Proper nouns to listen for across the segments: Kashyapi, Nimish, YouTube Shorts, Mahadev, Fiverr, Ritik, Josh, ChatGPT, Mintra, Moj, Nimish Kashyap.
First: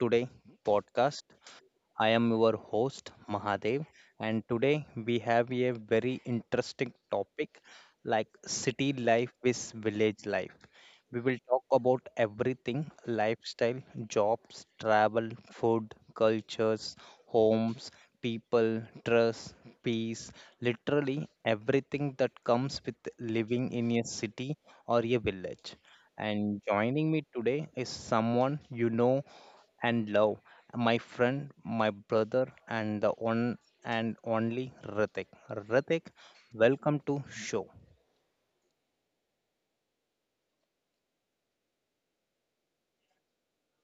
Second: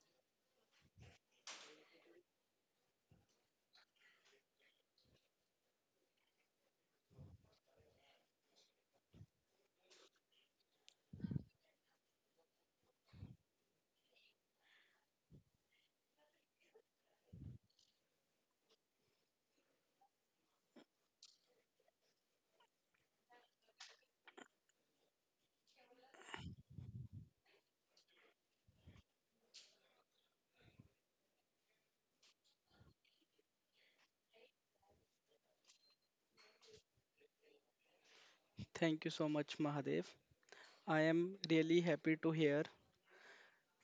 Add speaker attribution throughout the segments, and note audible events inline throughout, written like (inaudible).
Speaker 1: today podcast. I am your host Mahadev, and today we have a very interesting topic like city life with village life. We will talk about everything lifestyle, jobs, travel, food, cultures, homes, people, trust, peace, literally everything that comes with living in a city or a village. And joining me today is someone you know and love, my friend, my brother, and the one and only Ritik. Ritik, welcome to show.
Speaker 2: Thank you so much, Mahadev. I am really happy to hear.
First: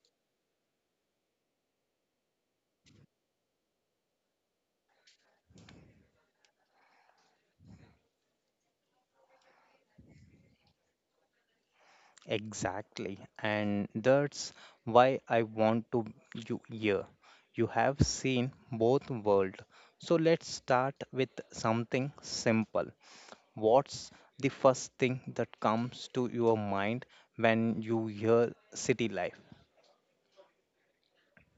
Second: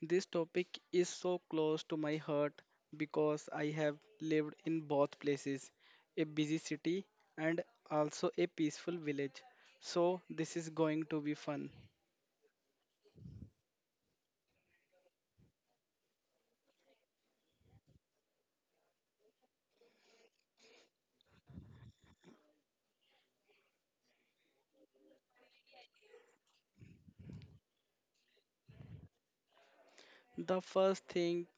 Speaker 2: This topic is so close to my heart because I have lived in both places, a busy city and also a peaceful village. So, this is going to be fun.
Speaker 1: Exactly. And that's why I want to you here. You have seen both world. So let's start with something simple. What's the first thing that comes to your mind when you hear city life?
Speaker 2: The first thing,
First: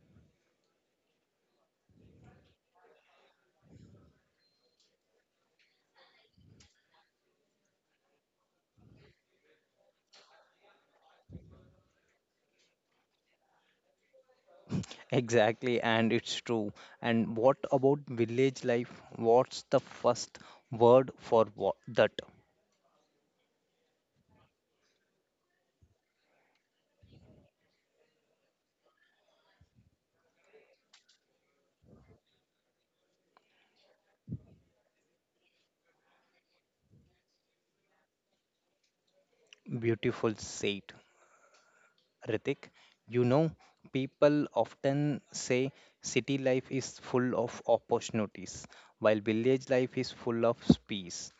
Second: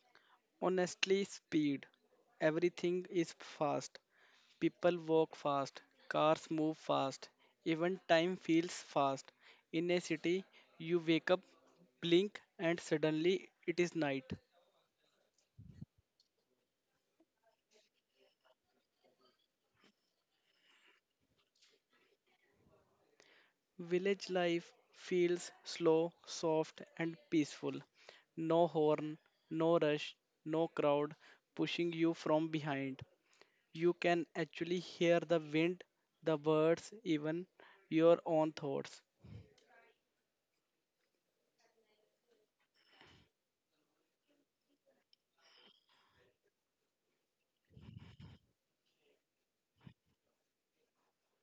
Speaker 2: honestly, speed. Everything is fast. People walk fast, cars move fast, even time feels fast. In a city, you wake up, blink, and suddenly it is night.
Speaker 1: Exactly, and it's true. And what about village life? What's the first word for what that?
Speaker 2: Village life feels slow, soft, and peaceful. No horn, no rush, no crowd pushing you from behind. You can actually hear the wind, the birds, even your own thoughts.
Speaker 1: Beautiful said. Ritik, you know, people often say city life is full of opportunities, while village life is full of peace.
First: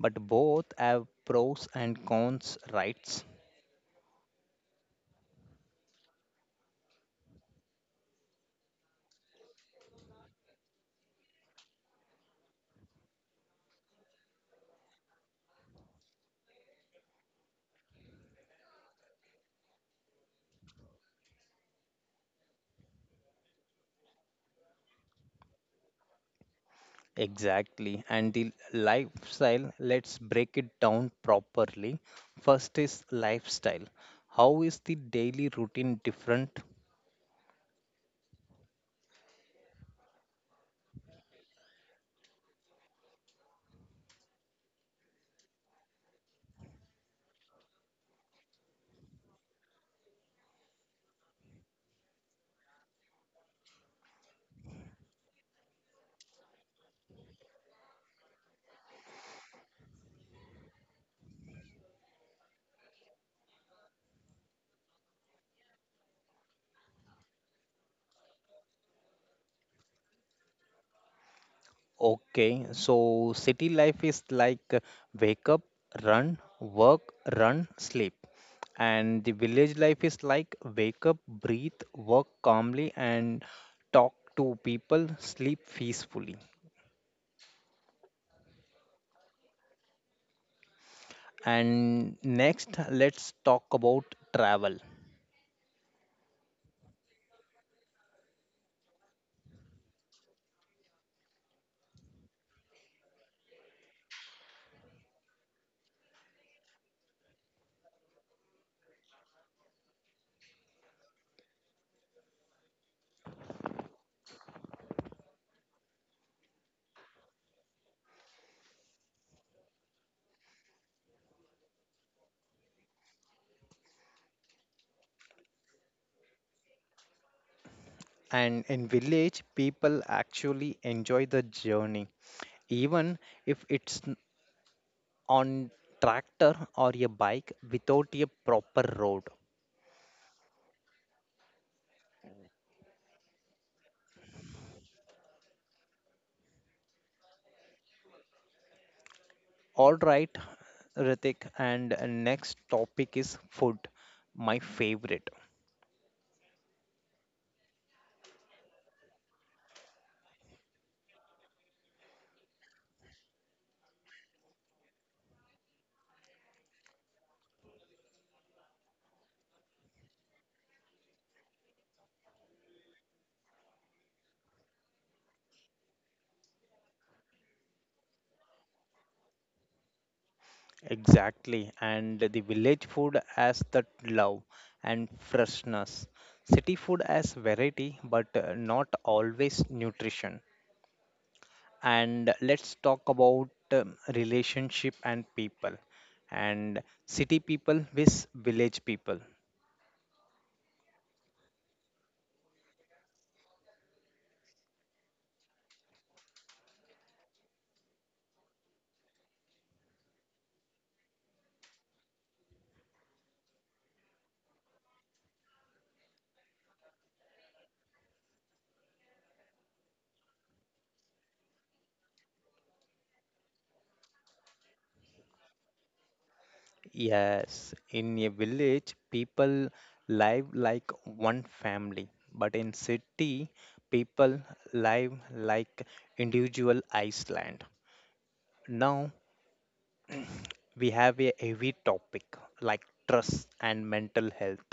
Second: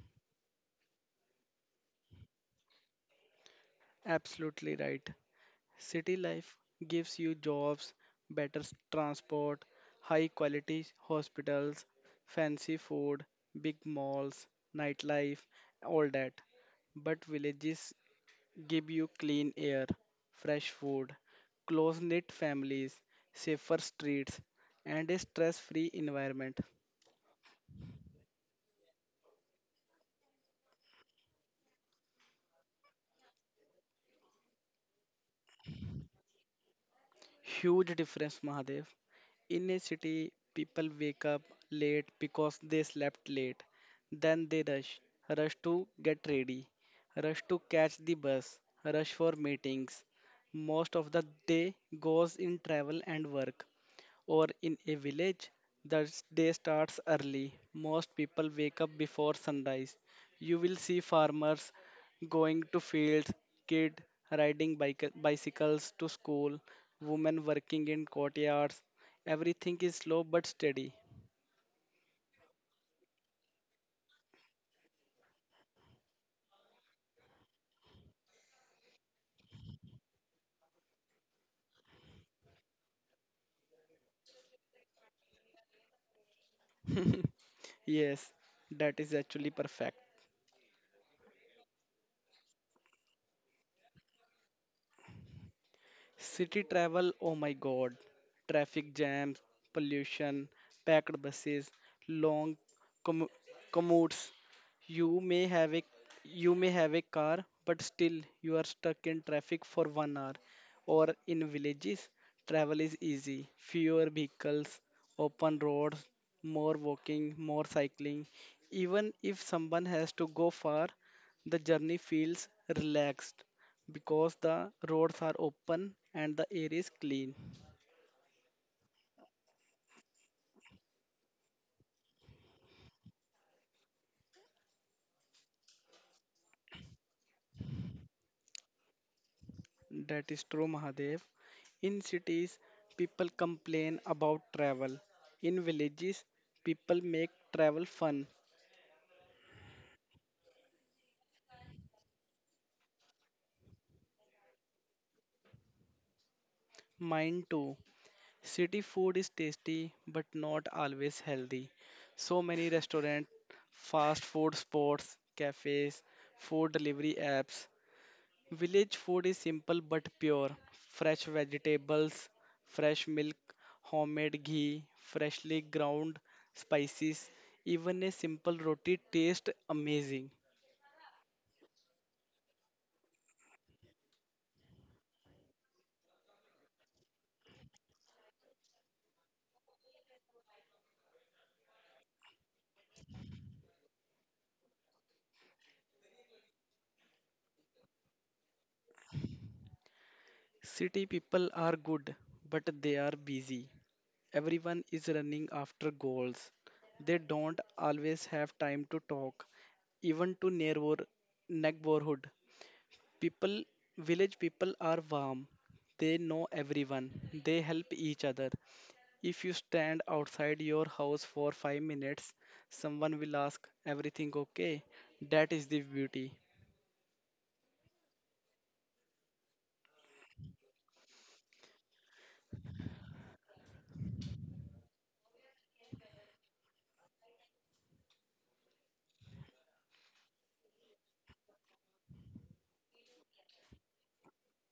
Speaker 1: But both have pros and cons, right?
Speaker 2: Absolutely right. City life gives you jobs, better transport, high quality hospitals, fancy food, big malls, nightlife, all that. But villages give you clean air, fresh food, close knit families, safer streets, and a stress free environment.
Speaker 1: Exactly. And the lifestyle, let's break it down properly. First is lifestyle. How is the daily routine different?
Speaker 2: Huge difference, Mahadev. In a city, people wake up late because they slept late. Then they rush, rush to get ready, rush to catch the bus, rush for meetings. Most of the day goes in travel and work. Or in a village, the day starts early. Most people wake up before sunrise. You will see farmers going to fields, kid riding bicycles to school, women working in courtyards. Everything is slow but steady.
Speaker 1: Okay, so city life is like wake up, run, work, run, sleep. And the village life is like wake up, breathe, work calmly, and talk to people, sleep peacefully.
Speaker 2: Yes, that is actually perfect.
Speaker 1: And next, let's talk about travel.
Speaker 2: City travel, oh my god. Traffic jams, pollution, packed buses, long commu- commutes. You may have a you may have a car, but still you are stuck in traffic for 1 hour. Or in villages, travel is easy. Fewer vehicles, open roads, more walking, more cycling. Even if someone has to go far, the journey feels relaxed because the roads are open and the air is clean.
Speaker 1: And in village, people actually enjoy the journey, even if it's on tractor or a bike without a proper road.
Speaker 2: That is true, Mahadev. In cities, people complain about travel. In villages, people make travel fun.
Speaker 1: All right, Ritik, and next topic is food, my favorite.
Speaker 2: Mine too. City food is tasty but not always healthy. So many restaurants, fast food spots, cafes, food delivery apps. Village food is simple but pure. Fresh vegetables, fresh milk, homemade ghee, freshly ground spices. Even a simple roti tastes amazing.
Speaker 1: Exactly, and the village food as the love and freshness. City food as variety, but not always nutrition. And let's talk about relationship and people, and city people with village people.
Speaker 2: City people are good, but they are busy. Everyone is running after goals. They don't always have time to talk, even to neighborhood. People, village people are warm. They know everyone. They help each other. If you stand outside your house for 5 minutes, someone will ask everything okay. That is the beauty.
Speaker 1: Yes, in a village, people live like one family, but in city, people live like individual island. Now we have a heavy topic like trust and mental health.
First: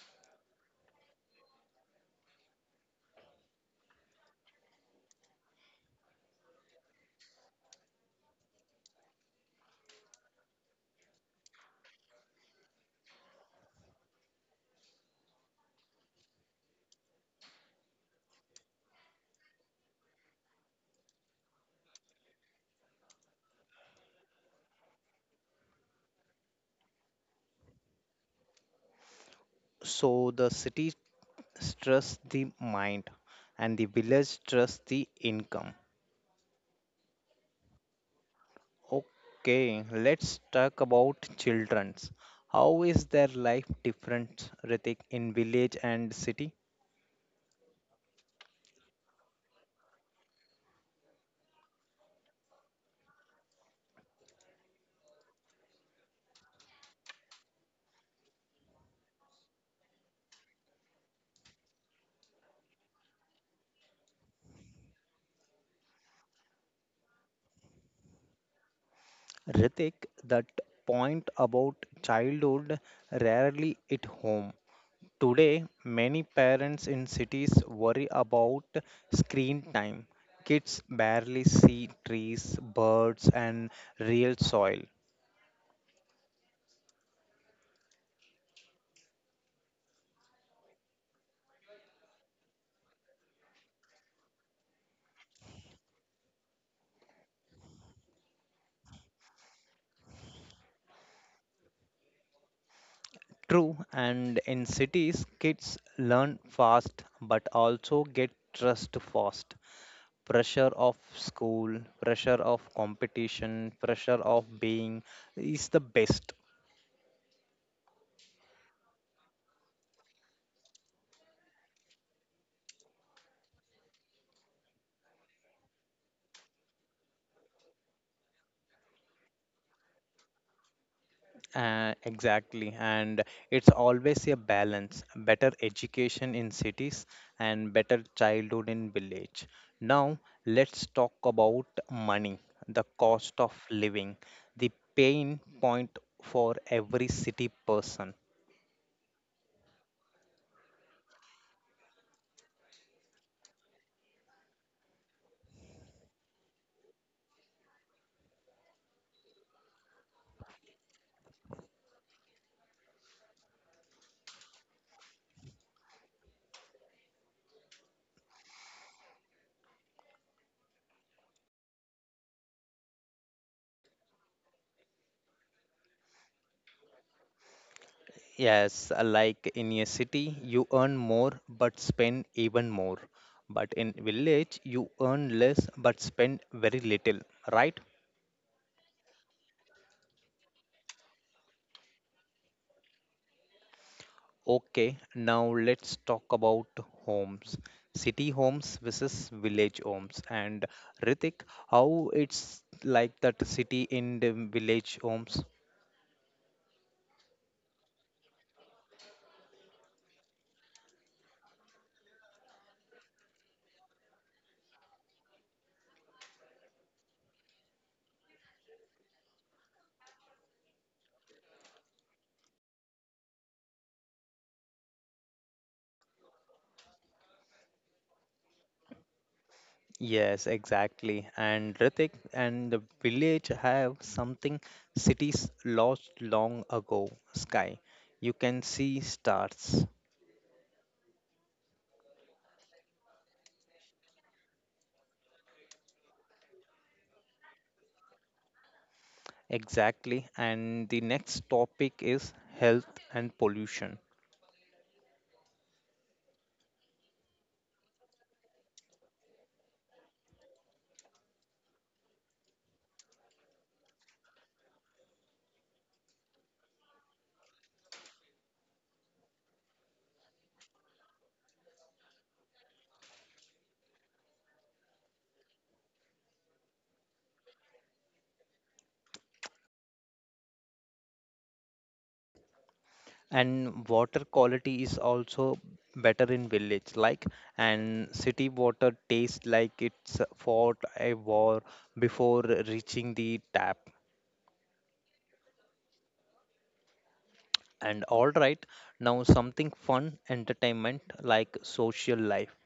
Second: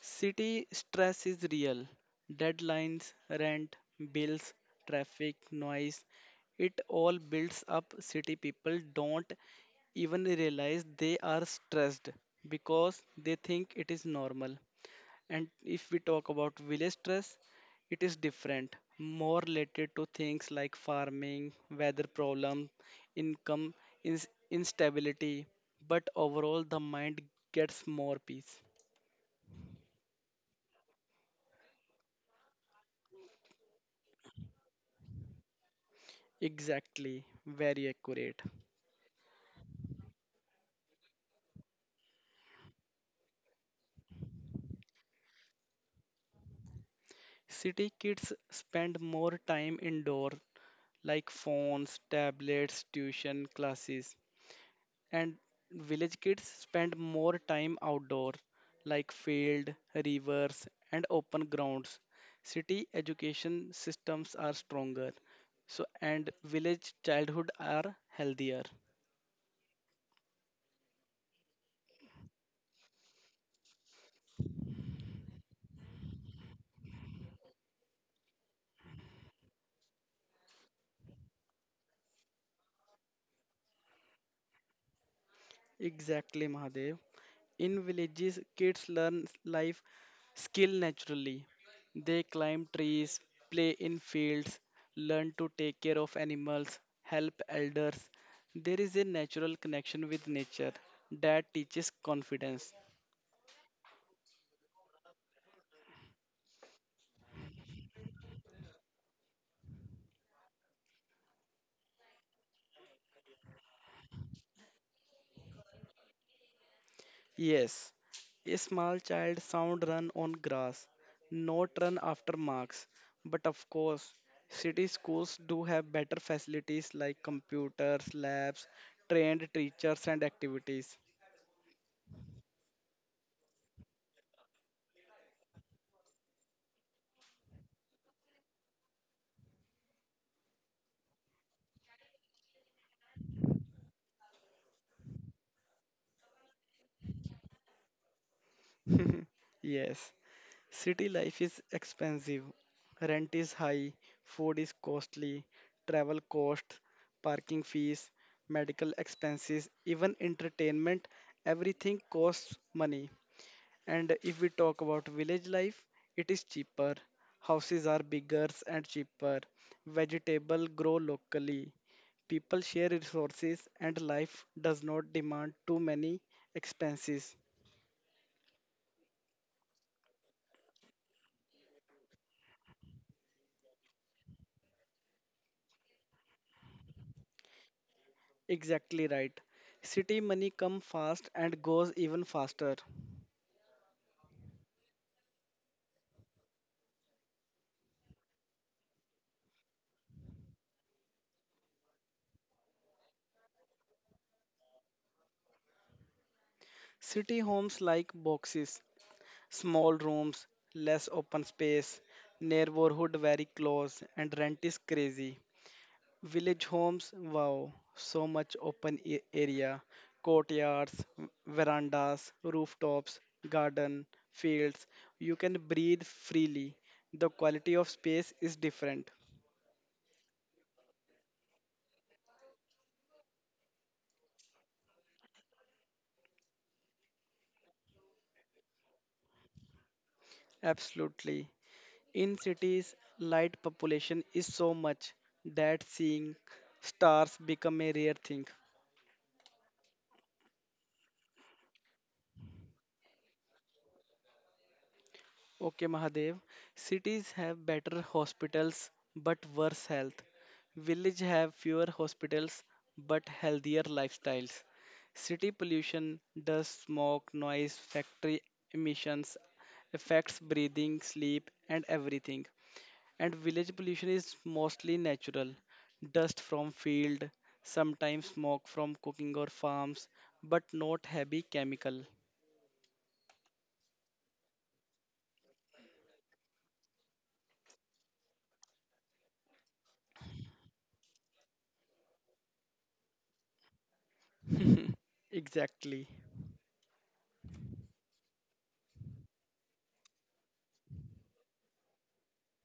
Speaker 2: City stress is real. Deadlines, rent, bills, traffic, noise, it all builds up. City people don't even realize they are stressed because they think it is normal. And if we talk about village stress, it is different, more related to things like farming, weather problem, income instability, but overall the mind gets more peace.
Speaker 1: So the city stress the mind and the village stress the income.
Speaker 2: Exactly, very accurate.
Speaker 1: Okay, let's talk about children's. How is their life different, Ritik, in village and city?
Speaker 2: City kids spend more time indoor, like phones, tablets, tuition, classes, and village kids spend more time outdoor, like field, rivers, and open grounds. City education systems are stronger, so and village childhood are healthier.
Speaker 1: Ritik, that point about childhood rarely hit home. Today, many parents in cities worry about screen time. Kids barely see trees, birds, and real soil.
Speaker 2: Exactly, Mahadev. In villages, kids learn life skill naturally. They climb trees, play in fields, learn to take care of animals, help elders. There is a natural connection with nature that teaches confidence.
Speaker 1: True, and in cities, kids learn fast but also get stressed fast. Pressure of school, pressure of competition, pressure of being is the best.
Speaker 2: Yes, a small child sound run on grass, not run after marks. But of course, city schools do have better facilities like computers, labs, trained teachers, and activities.
Speaker 1: Exactly, and it's always a balance better education in cities and better childhood in village. Now, let's talk about money, the cost of living, the pain point for every city person.
Speaker 2: Yes, city life is expensive. Rent is high, food is costly, travel costs, parking fees, medical expenses, even entertainment, everything costs money. And if we talk about village life, it is cheaper. Houses are bigger and cheaper. Vegetable grow locally. People share resources and life does not demand too many expenses.
Speaker 1: Yes, like in a city, you earn more but spend even more. But in village, you earn less but spend very little, right?
Speaker 2: Exactly right. City money come fast and goes even faster.
Speaker 1: Okay, now let's talk about homes. City homes versus village homes. And Ritik, how it's like that city in the village homes?
Speaker 2: City homes like boxes, small rooms, less open space, neighborhood very close and rent is crazy. Village homes, wow, so much open area, courtyards, verandas, rooftops, garden, fields. You can breathe freely. The quality of space is different.
Speaker 1: Yes, exactly. And Ritik and the village have something cities lost long ago sky. You can see stars.
Speaker 2: Absolutely. In cities, light population is so much that seeing stars become a rare thing.
Speaker 1: Exactly. And the next topic is health and pollution.
Speaker 2: Okay, Mahadev. Cities have better hospitals but worse health. Village have fewer hospitals but healthier lifestyles. City pollution, dust, smoke, noise, factory emissions affects breathing, sleep, and everything. And village pollution is mostly natural. Dust from field, sometimes smoke from cooking or farms, but not heavy chemical.
Speaker 1: And water quality is also better in village like and city water tastes like it's fought a war before reaching the tap.
Speaker 2: Exactly.
Speaker 1: And all right, now something fun entertainment like social life.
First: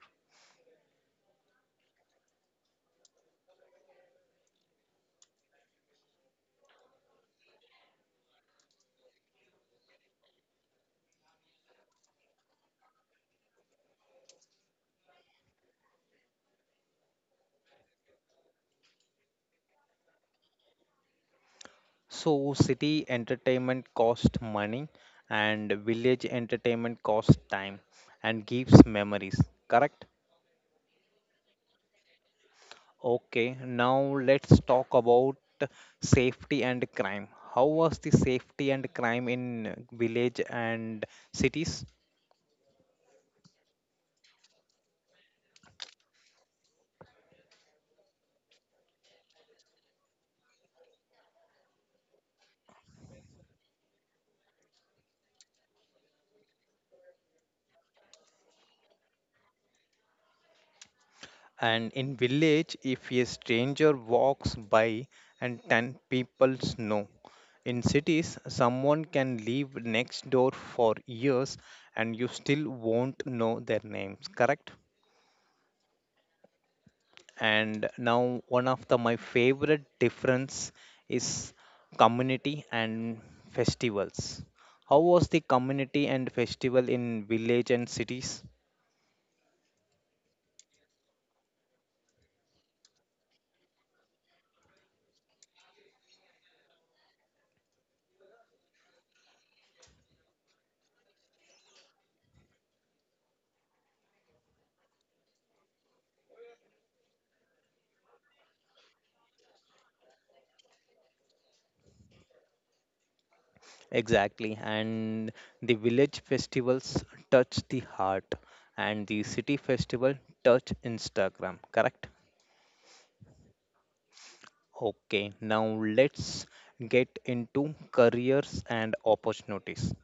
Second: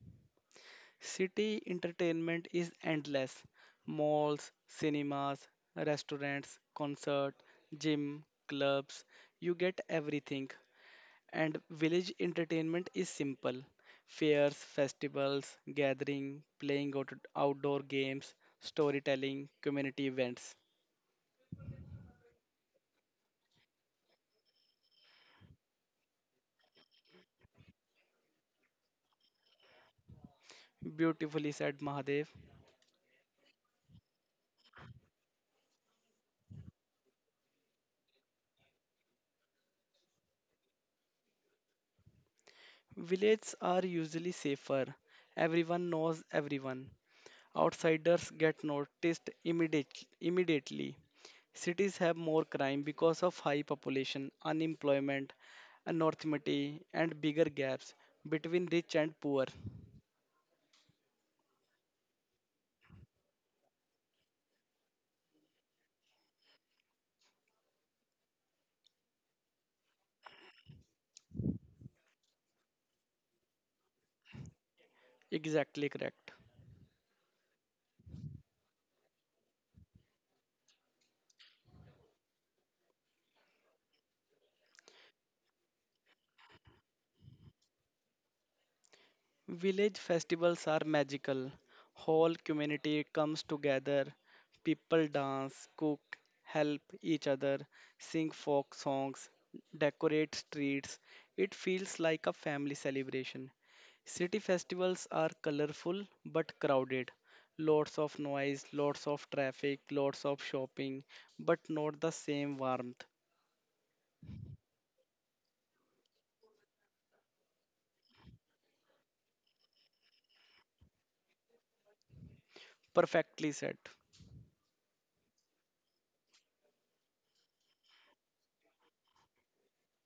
Speaker 2: City entertainment is endless. Malls, cinemas, restaurants, concert, gym, clubs, you get everything. And village entertainment is simple. Fairs, festivals, gathering, playing outdoor games, storytelling, community events.
Speaker 1: So, city entertainment cost money and village entertainment cost time and gives memories, correct?
Speaker 2: Beautifully said Mahadev.
Speaker 1: Okay, now let's talk about safety and crime. How was the safety and crime in village and cities?
Speaker 2: Villages are usually safer. Everyone knows everyone. Outsiders get noticed immediately. Cities have more crime because of high population, unemployment, anormity, and bigger gaps between rich and poor.
Speaker 1: And in village, if a stranger walks by and 10 people know. In cities, someone can live next door for years and you still won't know their names, correct?
Speaker 2: Exactly correct.
Speaker 1: And now one of the my favorite difference is community and festivals. How was the community and festival in village and cities?
Speaker 2: Village festivals are magical. Whole community comes together. People dance, cook, help each other, sing folk songs, decorate streets. It feels like a family celebration. City festivals are colorful but crowded. Lots of noise, lots of traffic, lots of shopping, but not the same warmth.
Speaker 1: Exactly, and the village festivals touch the heart, and the city festival touch Instagram, correct?
Speaker 2: Perfectly said.
Speaker 1: Okay, now let's get into careers and opportunities.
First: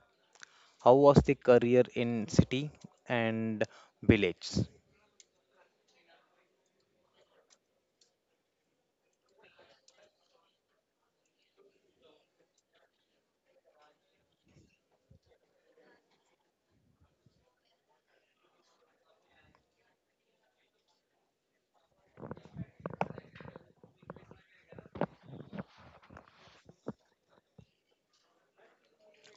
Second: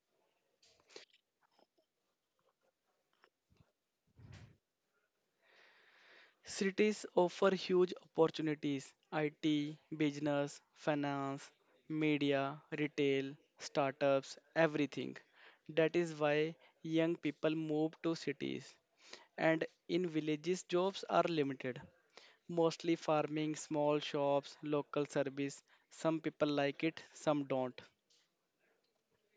Speaker 1: How was the career in city and village?
Speaker 2: Cities offer huge opportunities: IT, business, finance, media, retail, startups, everything. That is why young people move to cities. And in villages, jobs are limited. Mostly farming, small shops, local service. Some people like it, some don't.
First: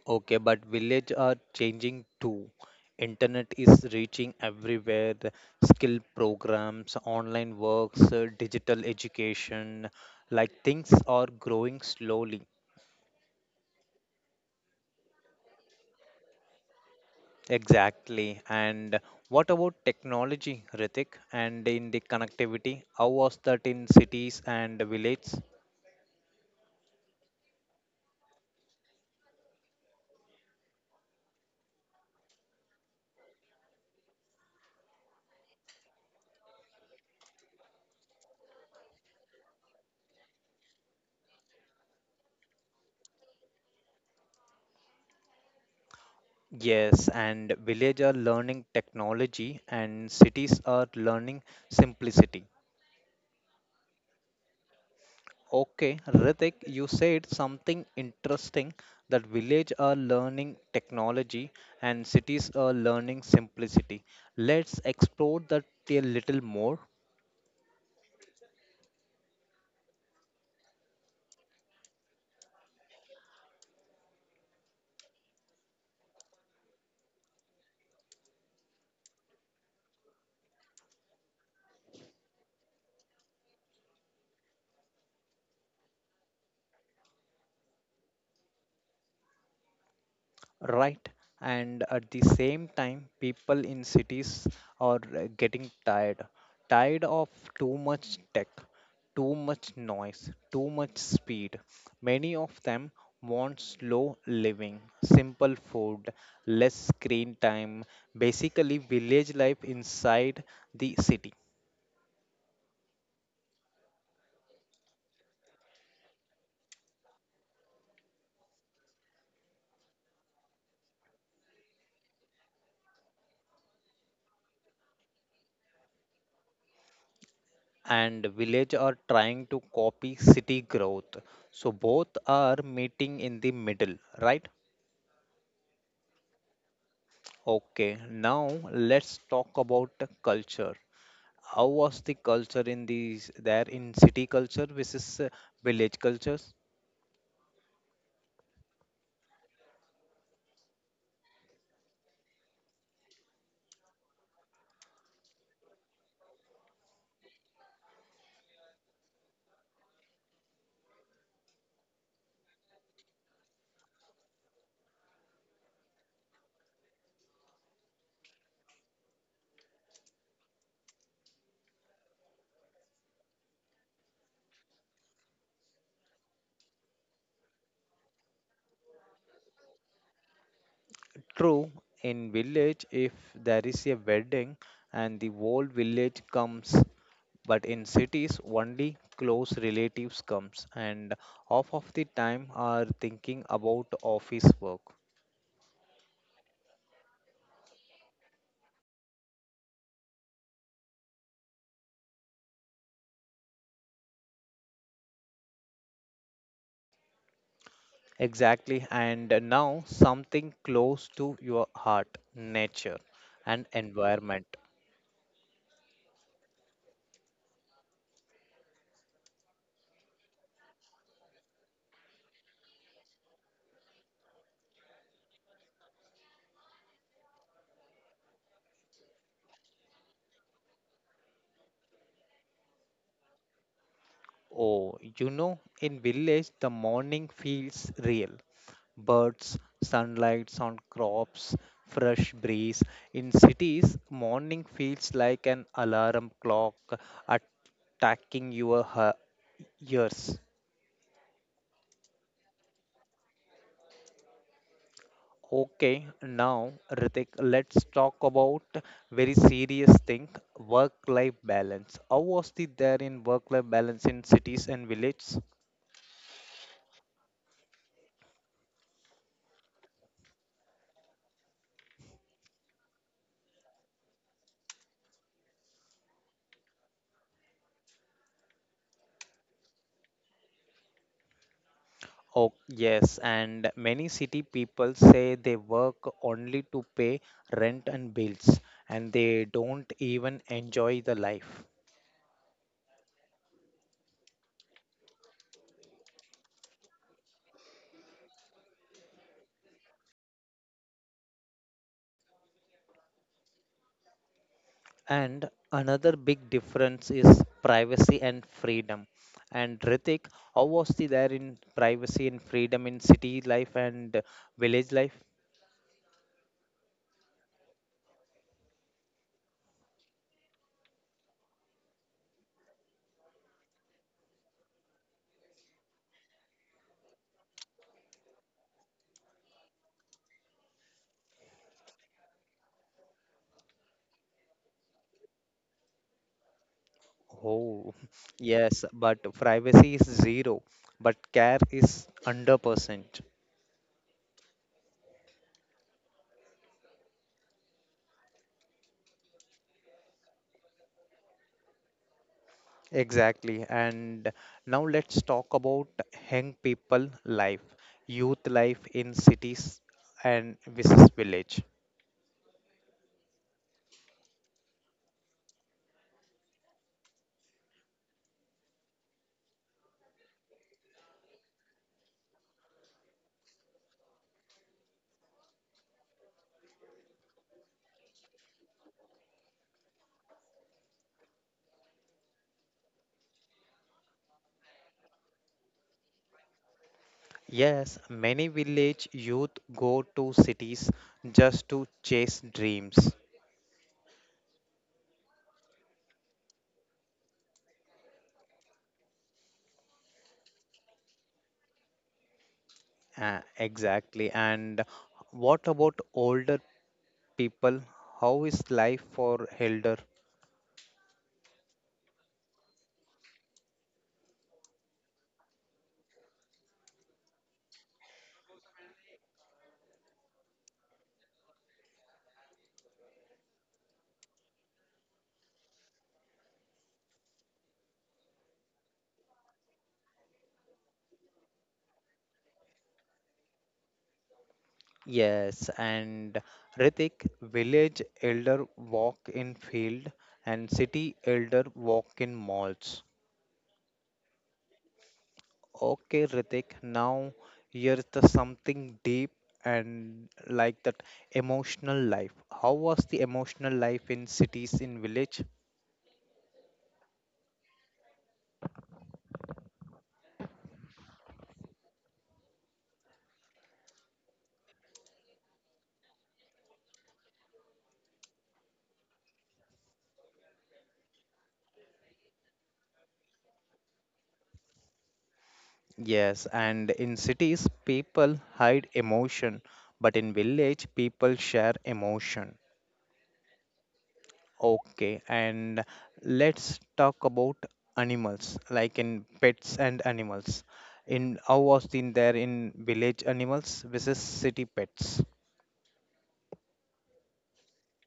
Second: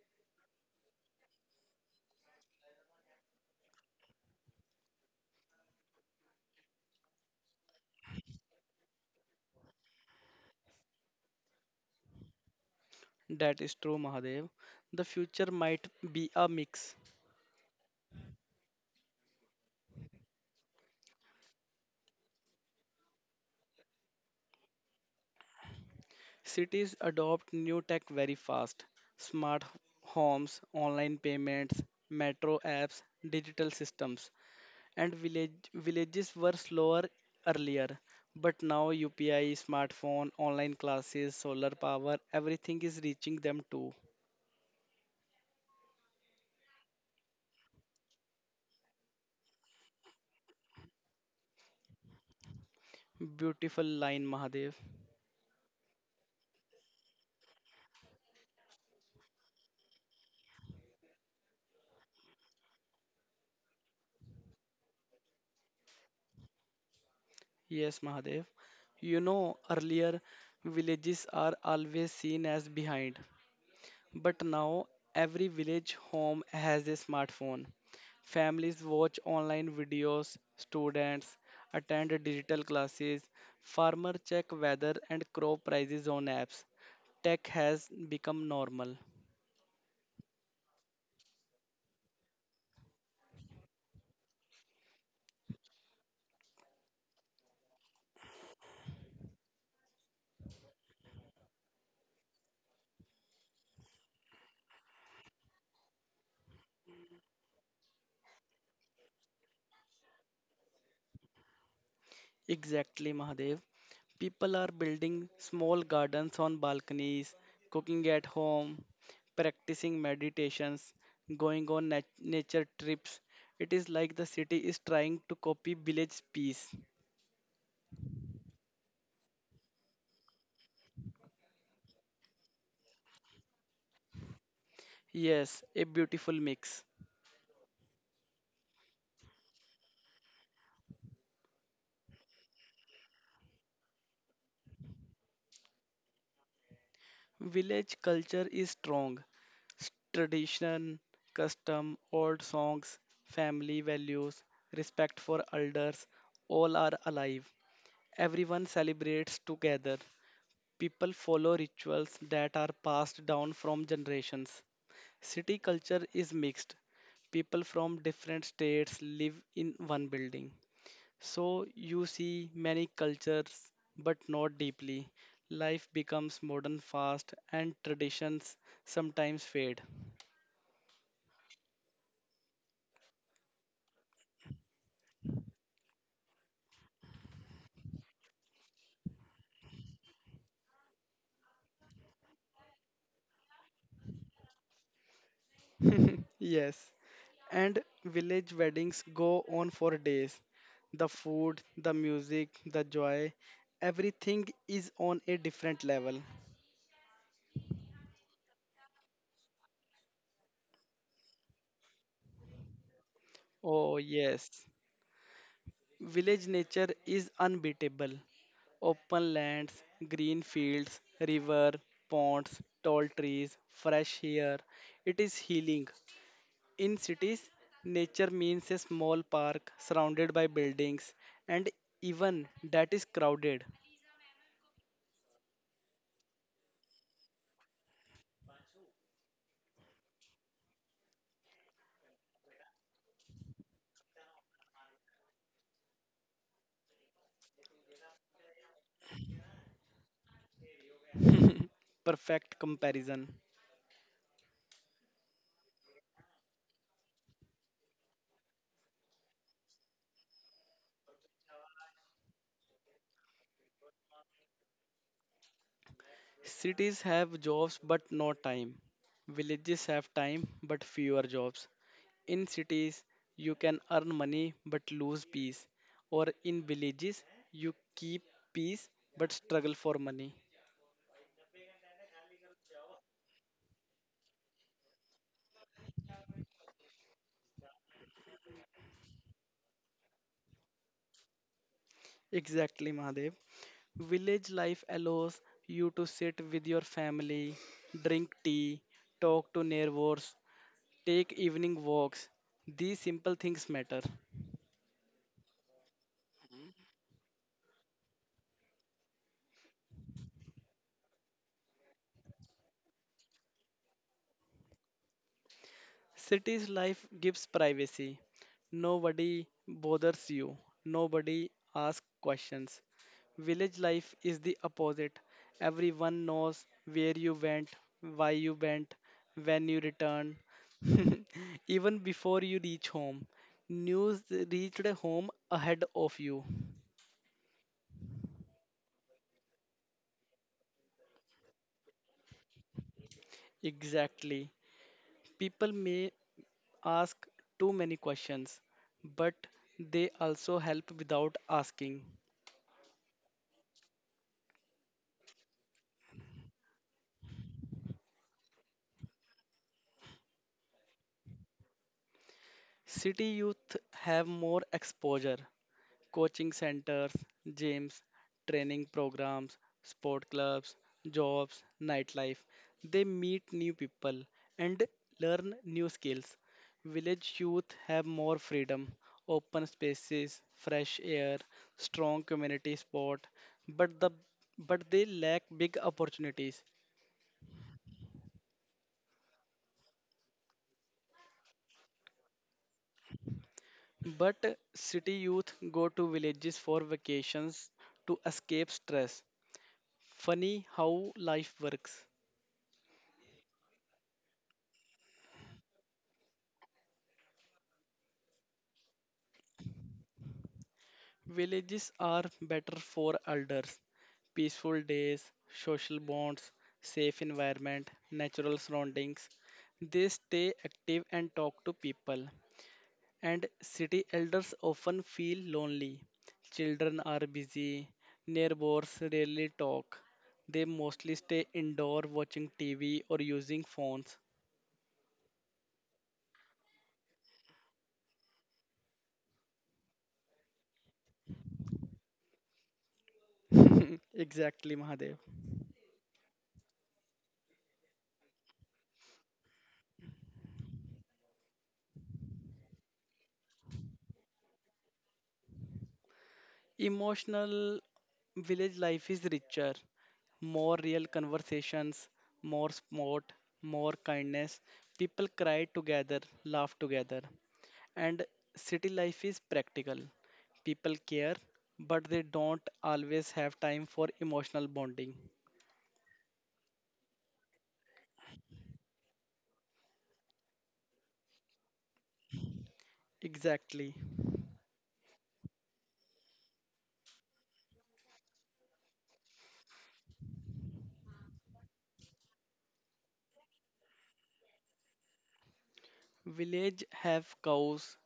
Speaker 1: Okay, but village are changing too. Internet is reaching everywhere. Skill programs, online works, digital education, like things are growing slowly.
Speaker 2: That is true, Mahadev. The future might be a mix.
Speaker 1: Exactly. And what about technology, Ritik? And in the connectivity, how was that in cities and villages?
Speaker 2: Cities adopt new tech very fast. Smart homes, online payments, metro apps, digital systems. And village, villages were slower earlier. But now UPI, smartphone, online classes, solar power, everything is reaching them too.
Speaker 1: Yes, and village are learning technology and cities are learning simplicity.
Speaker 2: Beautiful line, Mahadev.
Speaker 1: Okay, Ritik, you said something interesting that village are learning technology and cities are learning simplicity. Let's explore that a little more.
Speaker 2: Yes, Mahadev. You know, earlier villages are always seen as behind. But now every village home has a smartphone. Families watch online videos, students attend digital classes, farmers check weather and crop prices on apps. Tech has become normal.
Speaker 1: Right. And at the same time, people in cities are getting tired. Tired of too much tech, too much noise, too much speed. Many of them want slow living, simple food, less screen time. Basically, village life inside the city.
Speaker 2: Exactly, Mahadev. People are building small gardens on balconies, cooking at home, practicing meditations, going on nature trips. It is like the city is trying to copy village peace.
Speaker 1: And village are trying to copy city growth. So both are meeting in the middle, right?
Speaker 2: Yes, a beautiful mix.
Speaker 1: Okay, now let's talk about the culture. How was the culture in these there in city culture versus village cultures?
Speaker 2: Village culture is strong. Tradition, custom, old songs, family values, respect for elders, all are alive. Everyone celebrates together. People follow rituals that are passed down from generations. City culture is mixed. People from different states live in one building. So you see many cultures, but not deeply. Life becomes modern fast, and traditions sometimes fade.
Speaker 1: True, in village if there is a wedding and the whole village comes, but in cities only close relatives comes and half of the time are thinking about office work.
Speaker 2: Yes, and village weddings go on for days. The food, the music, the joy, everything is on a different level.
Speaker 1: Exactly, and now something close to your heart, nature and
Speaker 2: Oh,
Speaker 1: environment.
Speaker 2: yes, village nature is unbeatable. Open lands, green fields, river, ponds, tall trees, fresh air. It is healing. In cities, nature means a small park surrounded by buildings, and even that is crowded.
Speaker 1: Oh, you know, in village the morning feels real. Birds, sunlights on crops, fresh breeze. In cities, morning feels like an alarm clock attacking your ears.
Speaker 2: Perfect comparison.
Speaker 1: Okay, now Ritik, let's talk about very serious thing, work-life balance. How was the there in work-life balance in cities and villages?
Speaker 2: Cities have jobs but no time. Villages have time but fewer jobs. In cities, you can earn money but lose peace, or in villages, you keep peace but struggle for money.
Speaker 1: Oh, yes, and many city people say they work only to pay rent and bills, and they don't even enjoy the life.
Speaker 2: Exactly, Mahadev. Village life allows you to sit with your family, drink tea, talk to neighbors, take evening walks. These simple things matter.
Speaker 1: And another big difference is privacy and freedom. And Ritik, how was the there in privacy and freedom in city life and village life?
Speaker 2: Cities life gives privacy. Nobody bothers you. Nobody asks questions. Village life is the opposite. Everyone knows where you went, why you went, when you return. (laughs) Even before you reach home, news reached home ahead of you.
Speaker 1: Oh, (laughs) yes, but privacy is zero, but care is under percent.
Speaker 2: Exactly. People may ask too many questions, but they also help without asking.
Speaker 1: Exactly. And now let's talk about young people life, youth life in cities and versus village.
Speaker 2: City youth have more exposure. Coaching centers, gyms, training programs, sport clubs, jobs, nightlife. They meet new people and learn new skills. Village youth have more freedom, open spaces, fresh air, strong community sport, but the but they lack big opportunities.
Speaker 1: Yes, many village youth go to cities just to chase dreams.
Speaker 2: But city youth go to villages for vacations to escape stress. Funny how life works.
Speaker 1: Exactly. And what about older people? How is life for elder?
Speaker 2: Villages are better for elders. Peaceful days, social bonds, safe environment, natural surroundings. They stay active and talk to people. And city elders often feel lonely. Children are busy. Neighbors rarely talk. They mostly stay indoor watching TV or using phones.
Speaker 1: Yes, and Ritik, village elder walk in field and city elder walk in malls.
Speaker 2: (laughs) Exactly, Mahadev.
Speaker 1: Okay, Ritik, now here's the something deep and like that emotional life. How was the emotional life in cities in village?
Speaker 2: Emotional village life is richer, more real conversations, more sport, more kindness. People cry together, laugh together. And city life is practical. People care, but they don't always have time for emotional bonding.
Speaker 1: Yes, and in cities people hide emotion, but in village people share emotion.
Speaker 2: Exactly.
Speaker 1: Okay, and let's talk about animals, like in pets and animals. In how was in there in village animals versus city pets?
Speaker 2: Village have cows,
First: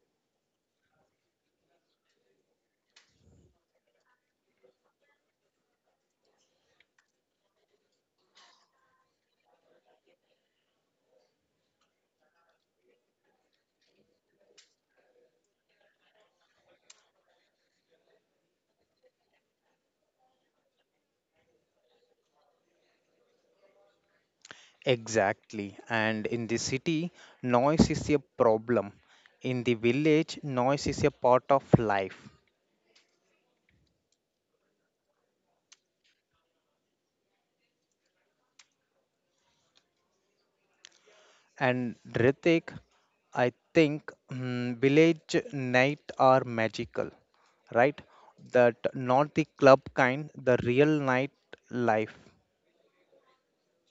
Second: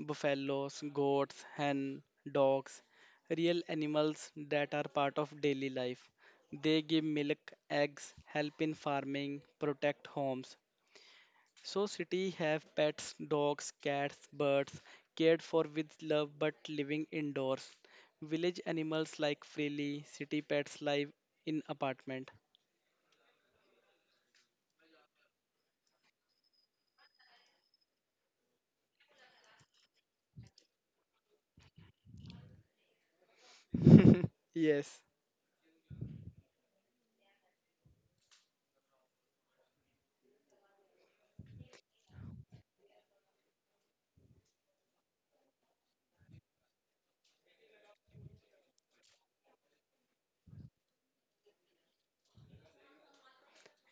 Speaker 2: buffaloes, goats, hen, dogs, real animals that are part of daily life. They give milk, eggs, help in farming, protect homes. So city have pets, dogs, cats, birds, cared for with love but living indoors. Village animals like freely, city pets live in apartment.
Speaker 1: Exactly. And in the city, noise is a problem. In the village, noise is a part of life.
Speaker 2: Yes,
Speaker 1: And Ritik, I think village night are magical, right? That not the club kind, the real night life.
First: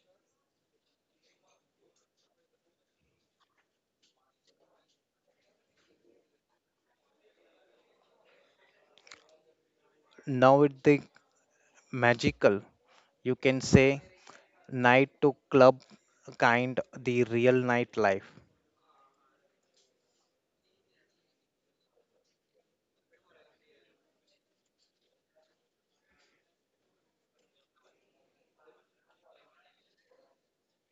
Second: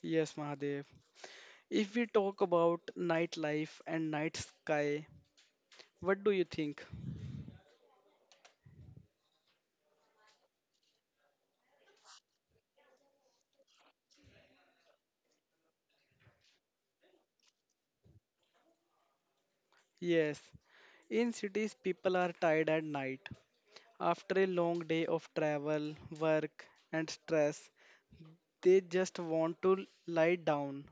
Speaker 2: yes, Mahadev. If we talk about nightlife and night sky, what do you think?
Speaker 1: Now it's the magical, you can say, night to club kind, the real nightlife.
Speaker 2: Yes, in cities, people are tired at night. After a long day of travel, work, and stress, they just want to lie down.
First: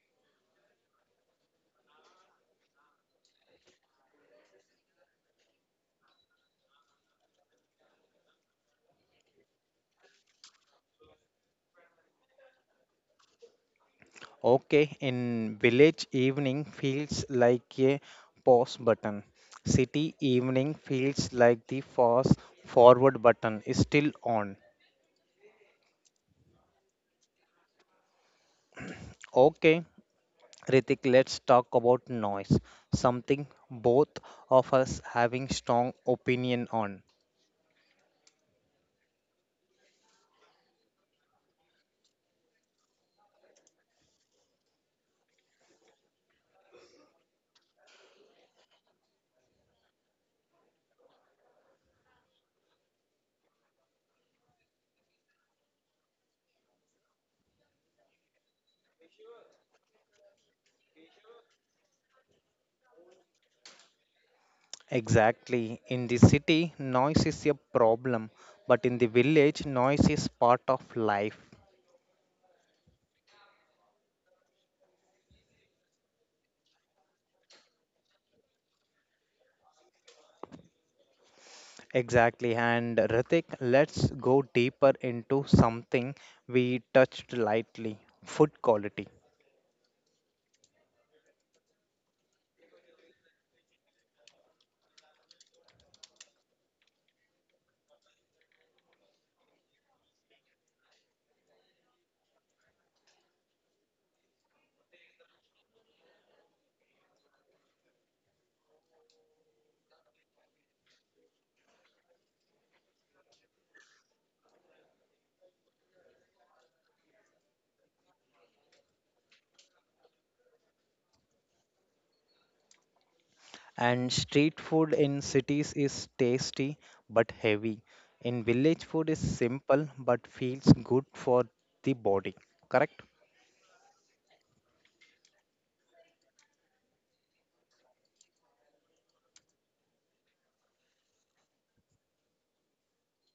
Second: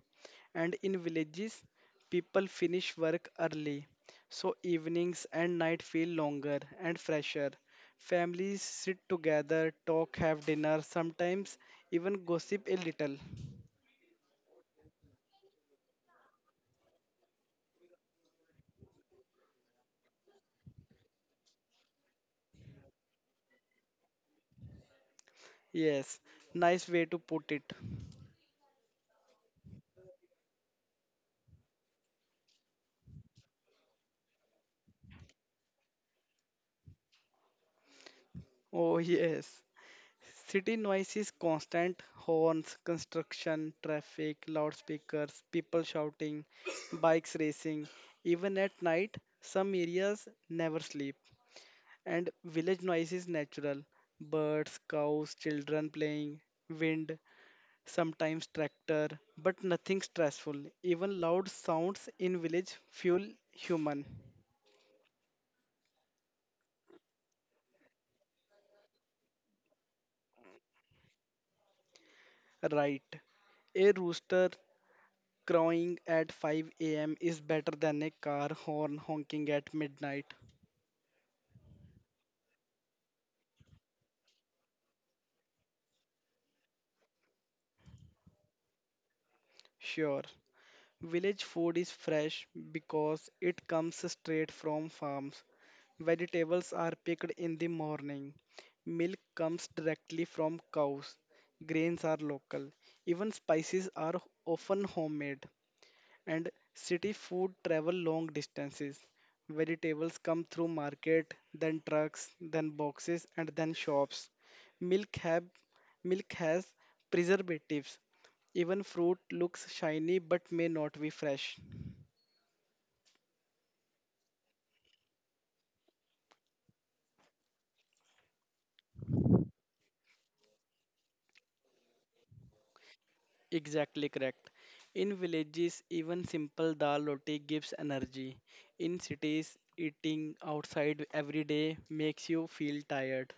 Speaker 2: And in villages, people finish work early, so evenings and night feel longer and fresher. Families sit together, talk, have dinner, sometimes even gossip a little.
Speaker 1: Okay, in village evening feels like a pause button. City evening feels like the fast forward button is still on.
Speaker 2: Yes, nice way to put it.
Speaker 1: Okay, Ritik, let's talk about noise. Something both of us having strong opinion on.
Speaker 2: Oh, (laughs) yes. City noise is constant horns, construction, traffic, loudspeakers, people shouting, bikes racing. Even at night, some areas never sleep. And village noise is natural birds, cows, children playing, wind, sometimes tractor, but nothing stressful. Even loud sounds in village fuel human.
Speaker 1: Exactly. In the city, noise is a problem, but in the village, noise is part of life.
Speaker 2: Right. A rooster crowing at 5 a.m. is better than a car horn honking at midnight.
Speaker 1: Exactly. And Ritik, let's go deeper into something we touched lightly food quality.
Speaker 2: Sure. Village food is fresh because it comes straight from farms. Vegetables are picked in the morning. Milk comes directly from cows. Grains are local. Even spices are often homemade. And city food travel long distances. Vegetables come through market, then trucks, then boxes, and then shops. Milk have Milk has preservatives. Even fruit looks shiny but may not be fresh.
Speaker 1: And street food in cities is tasty but heavy. In village, food is simple but feels good for the body. Correct?
Speaker 2: Exactly correct. In villages, even simple dal roti gives energy. In cities, eating outside every day makes you feel tired.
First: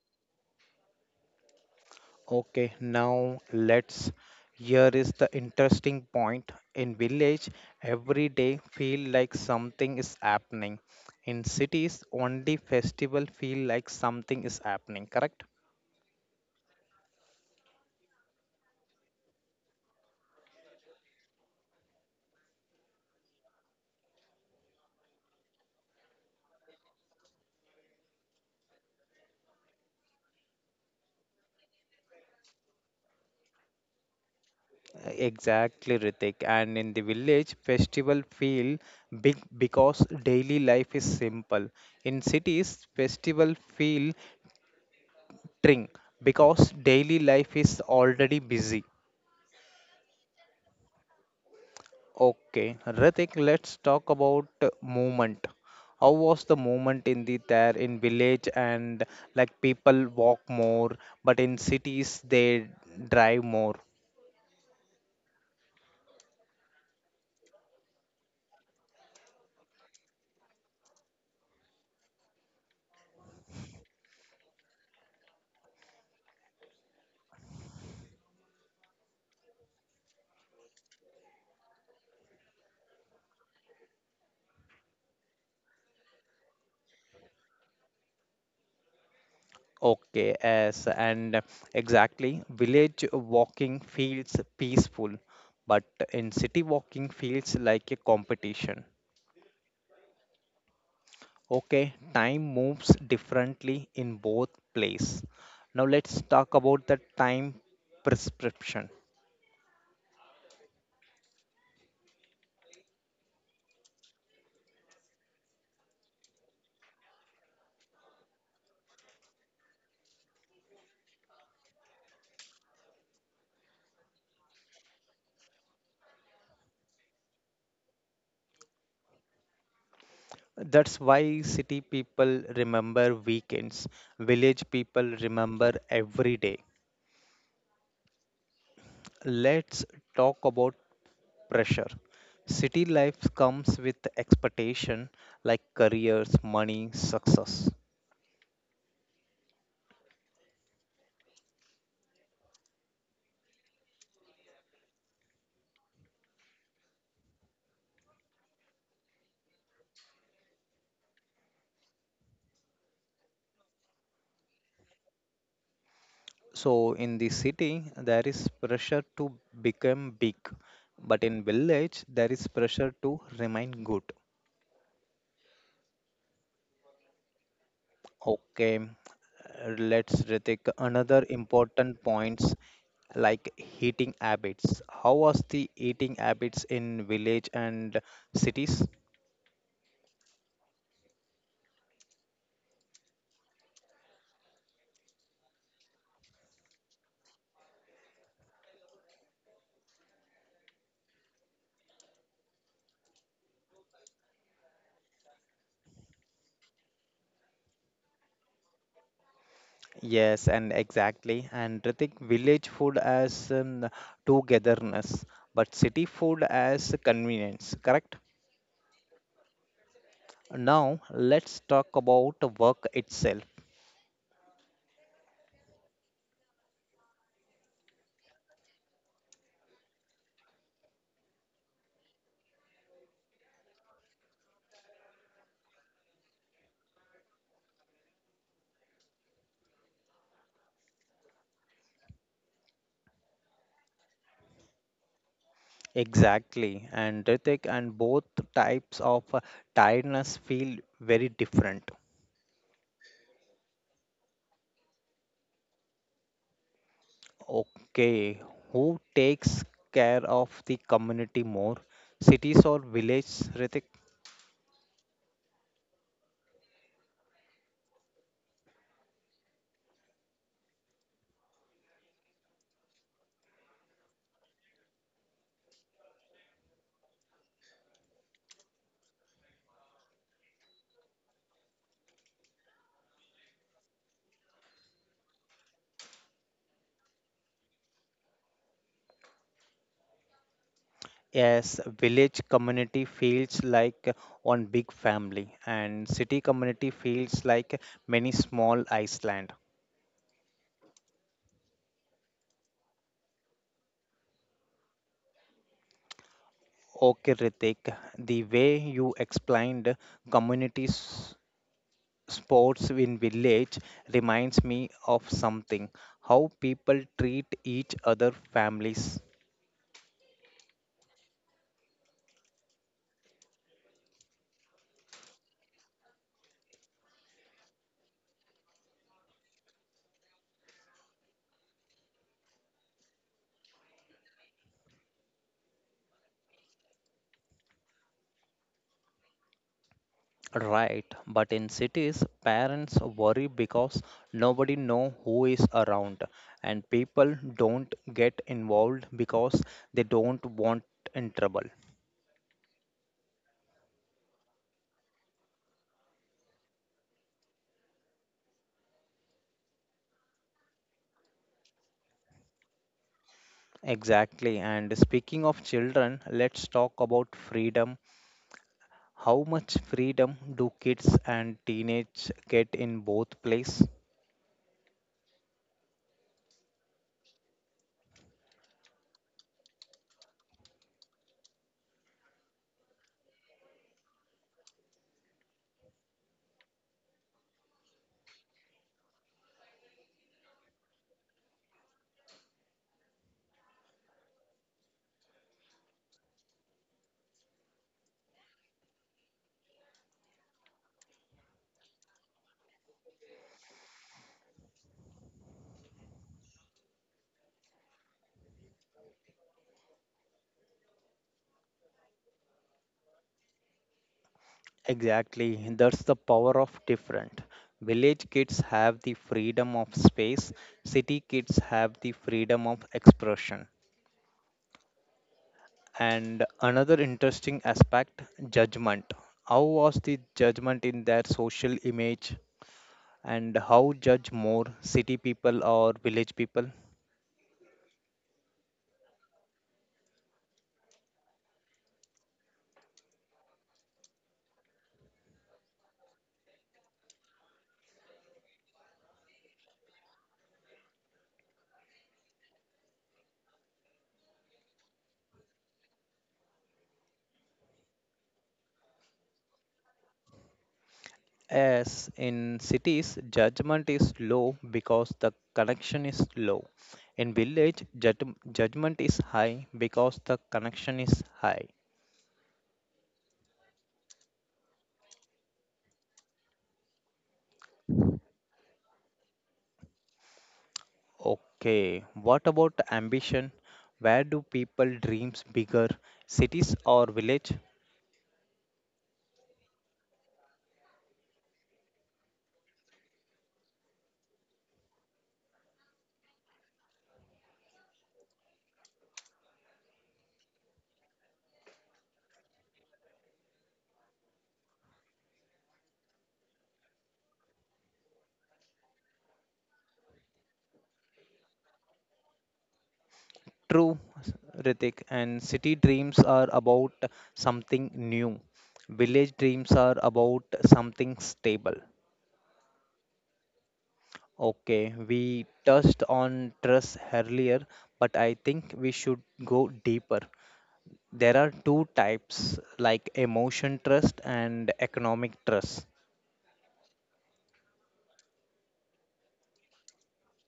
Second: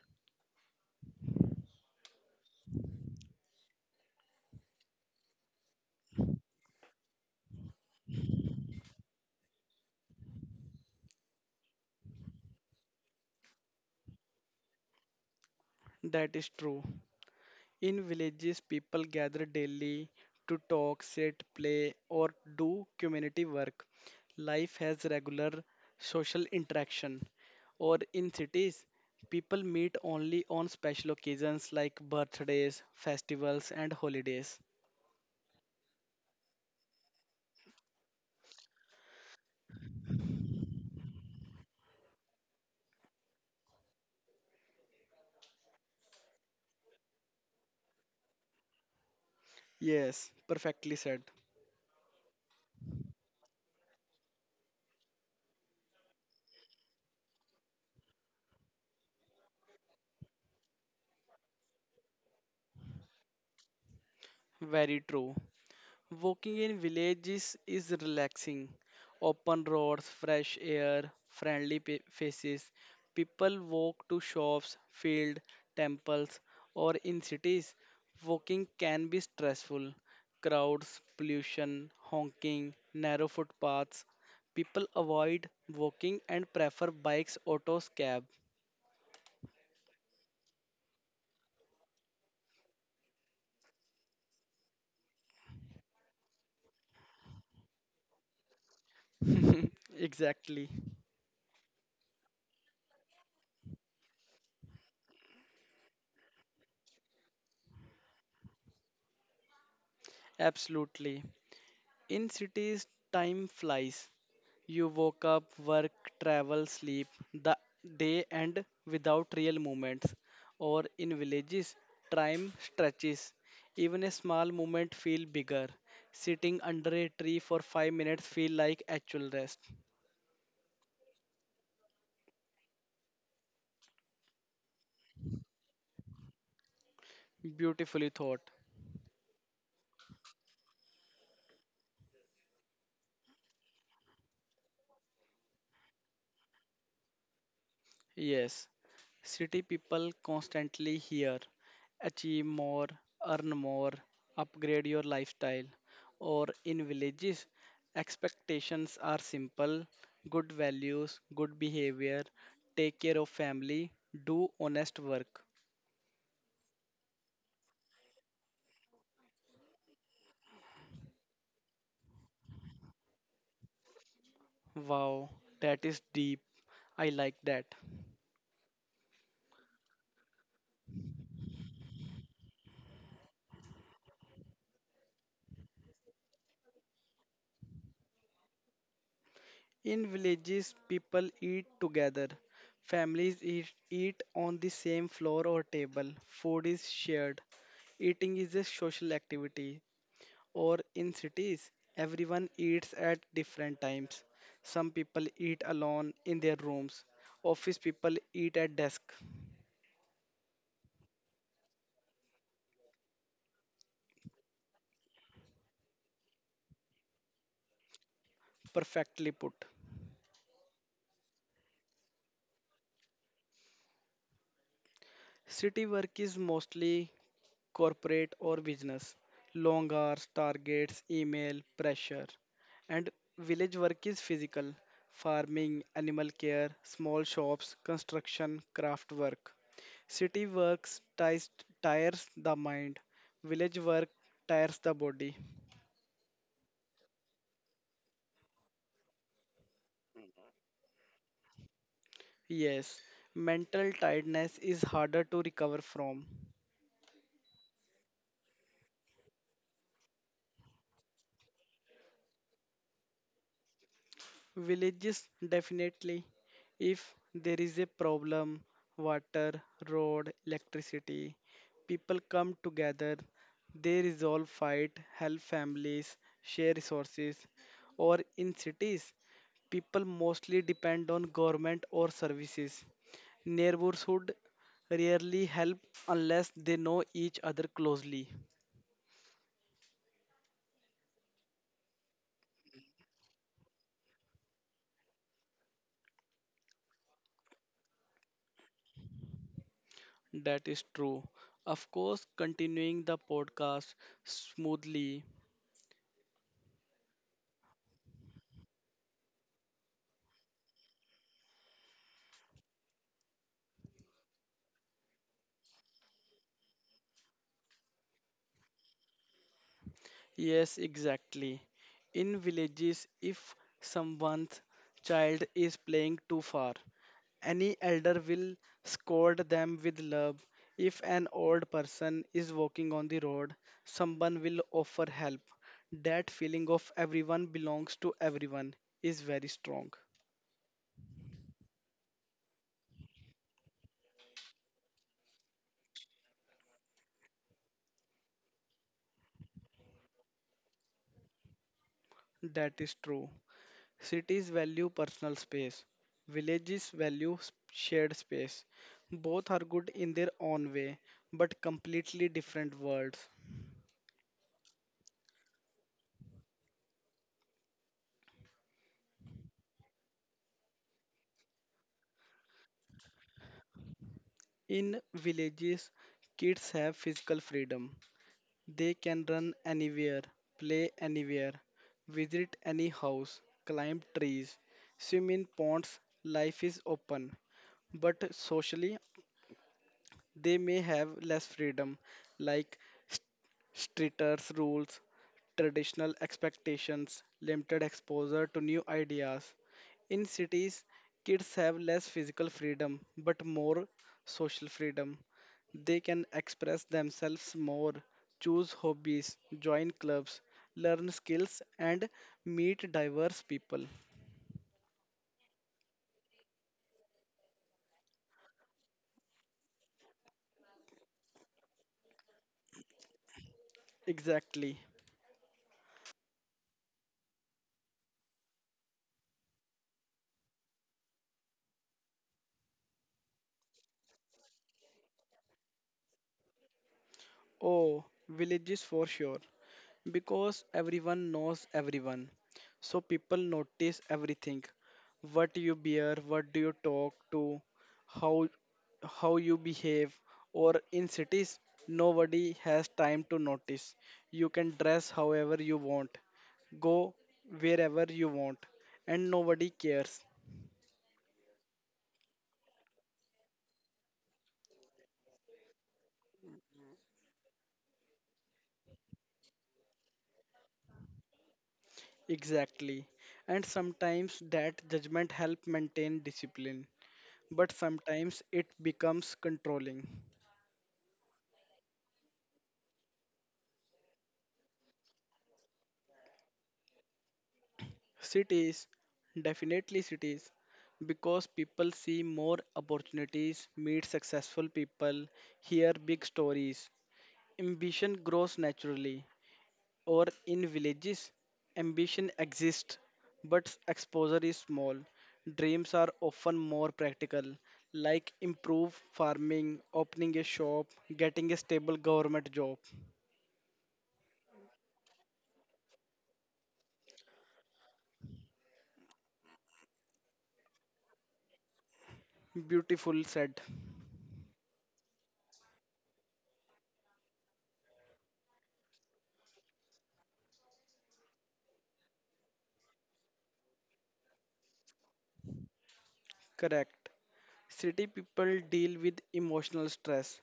Speaker 1: Okay, now let's. Here is the interesting point. In village, every day feel like something is happening. In cities, only festival feel like something is happening. Correct?
Speaker 2: That is true. In villages, people gather daily to talk, sit, play, or do community work. Life has regular social interaction. Or in cities, people meet only on special occasions like birthdays, festivals, and holidays.
Speaker 1: Exactly, Ritik. And in the village, festival feel big because daily life is simple. In cities, festival feel tring because daily life is already busy.
Speaker 2: Yes, perfectly said.
Speaker 1: Okay, Ritik, let's talk about movement. How was the movement in the there in village and like people walk more, but in cities they drive more.
Speaker 2: Very true. Walking in villages is relaxing. Open roads, fresh air, faces. People walk to shops, field, temples, or in cities. Walking can be stressful. Crowds, pollution, honking, narrow footpaths. People avoid walking and prefer bikes, autos, cab.
Speaker 1: Okay, yes, and exactly, village walking feels peaceful, but in city walking feels like a competition.
Speaker 2: (laughs) exactly.
Speaker 1: Okay, time moves differently in both place. Now let's talk about the time prescription.
Speaker 2: Absolutely. In cities, time flies. You woke up, work, travel, sleep. The day end without real movements. Or in villages, time stretches. Even a small movement feel bigger. Sitting under a tree for 5 minutes feel like actual rest.
Speaker 1: That's why city people remember weekends, village people remember every day.
Speaker 2: Beautifully thought.
Speaker 1: Let's talk about pressure. City life comes with expectation like careers, money, success.
Speaker 2: Yes, city people constantly hear achieve more, earn more, upgrade your lifestyle. Or in villages, expectations are simple good values, good behavior, take care of family, do honest work.
Speaker 1: So in the city there is pressure to become big, but in village there is pressure to remain good.
Speaker 2: Wow, that is deep. I like that.
Speaker 1: Okay, Let's Ritik, another important points like heating habits. How was the eating habits in village and cities?
Speaker 2: In villages, people eat together. Families eat on the same floor or table. Food is shared. Eating is a social activity. Or in cities, everyone eats at different times. Some people eat alone in their rooms. Office people eat at desk.
Speaker 1: Yes, and exactly. And Ritik, village food as togetherness, but city food as convenience, correct?
Speaker 2: Perfectly put.
Speaker 1: Now, let's talk about the work itself.
Speaker 2: City work is mostly corporate or business, long hours, targets, email, pressure. And village work is physical, farming, animal care, small shops, construction, craft work. City works ties, tires the mind, village work tires the body.
Speaker 1: Exactly. And Ritik, and both types of tiredness feel very different.
Speaker 2: Yes, mental tiredness is harder to recover from.
Speaker 1: Okay, who takes care of the community more, cities or village, Ritik?
Speaker 2: Villages definitely. If there is a problem, water, road, electricity, people come together, they resolve fight, help families, share resources. Or in cities, people mostly depend on government or services. Neighborhood rarely help unless they know each other closely.
Speaker 1: Yes, village community feels like one big family, and city community feels like many small island.
Speaker 2: That is true. Of course, continuing the podcast smoothly,
Speaker 1: Okay, Ritik, the way you explained community sports in village reminds me of something. How people treat each other, families.
Speaker 2: yes, exactly. In villages, if someone's child is playing too far, any elder will scold them with love. If an old person is walking on the road, someone will offer help. That feeling of everyone belongs to everyone is very strong.
Speaker 1: Right, but in cities, parents worry because nobody know who is around, and people don't get involved because they don't want in trouble.
Speaker 2: That is true. Cities value personal space, shared space. Both are good in their own way, but completely different worlds.
Speaker 1: Exactly. And speaking of children, let's talk about freedom. How much freedom do kids and teenage get in both places?
Speaker 2: In villages, kids have physical freedom. They can run anywhere, play anywhere, visit any house, climb trees, swim in ponds. Life is open. But socially, they may have less freedom, like st- stricter rules, traditional expectations, limited exposure to new ideas. In cities, kids have less physical freedom but more social freedom. They can express themselves more, choose hobbies, join clubs, learn skills, and meet diverse people.
Speaker 1: Exactly. That's the power of different. Village kids have the freedom of space, city kids have the freedom of expression.
Speaker 2: Exactly.
Speaker 1: And another interesting aspect judgment. How was the judgment in their social image and how judge more city people or village people?
Speaker 2: Oh, villages for sure, because everyone knows everyone. So people notice everything. What you bear, what do you talk to, how how you behave or in cities nobody has time to notice. You can dress however you want, go wherever you want and nobody cares.
Speaker 1: As in cities, judgment is low because the connection is low. In village, judgment is high because the connection is high.
Speaker 2: Exactly. And sometimes that judgment help maintain discipline, but sometimes it becomes controlling.
Speaker 1: Okay, what about ambition? Where do people dreams bigger, cities or village?
Speaker 2: Cities, definitely cities, because people see more opportunities, meet successful people, hear big stories. Ambition grows naturally, or in villages, ambition exists, but exposure is small. Dreams are often more practical, like improve farming, opening a shop, getting a stable government job.
Speaker 1: True, Ritik, and city dreams are about something new. Village dreams are about something stable.
Speaker 2: Beautiful said.
Speaker 1: Okay, we touched on trust earlier, but I think we should go deeper. There are two types like emotion trust and economic trust.
Speaker 2: Correct. City people deal with emotional stress,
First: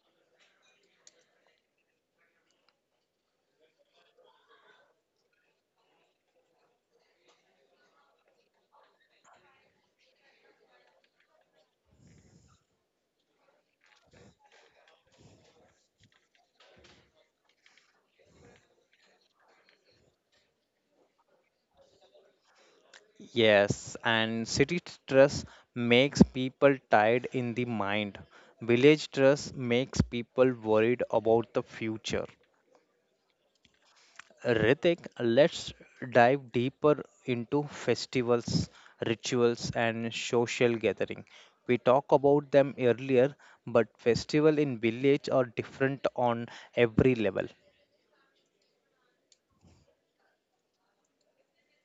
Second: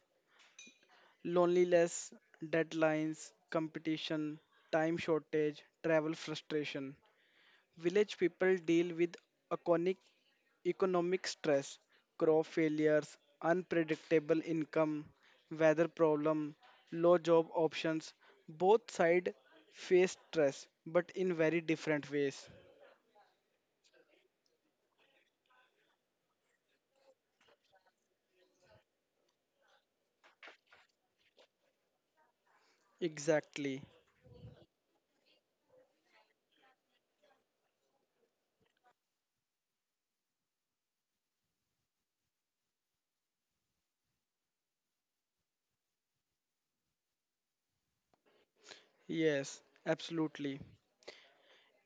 Speaker 2: loneliness, deadlines, competition, time shortage, travel frustration. Village people deal with iconic economic stress, crop failures, unpredictable income, weather problem, low job options. Both sides face stress, but in very different ways.
Speaker 1: Yes, and city trust makes people tired in the mind. Village trust makes people worried about the future.
Speaker 2: Exactly.
Speaker 1: Ritik, let's dive deeper into festivals, rituals, and social gathering. We talked about them earlier, but festival in village are different on every level.
Speaker 2: Yes, absolutely.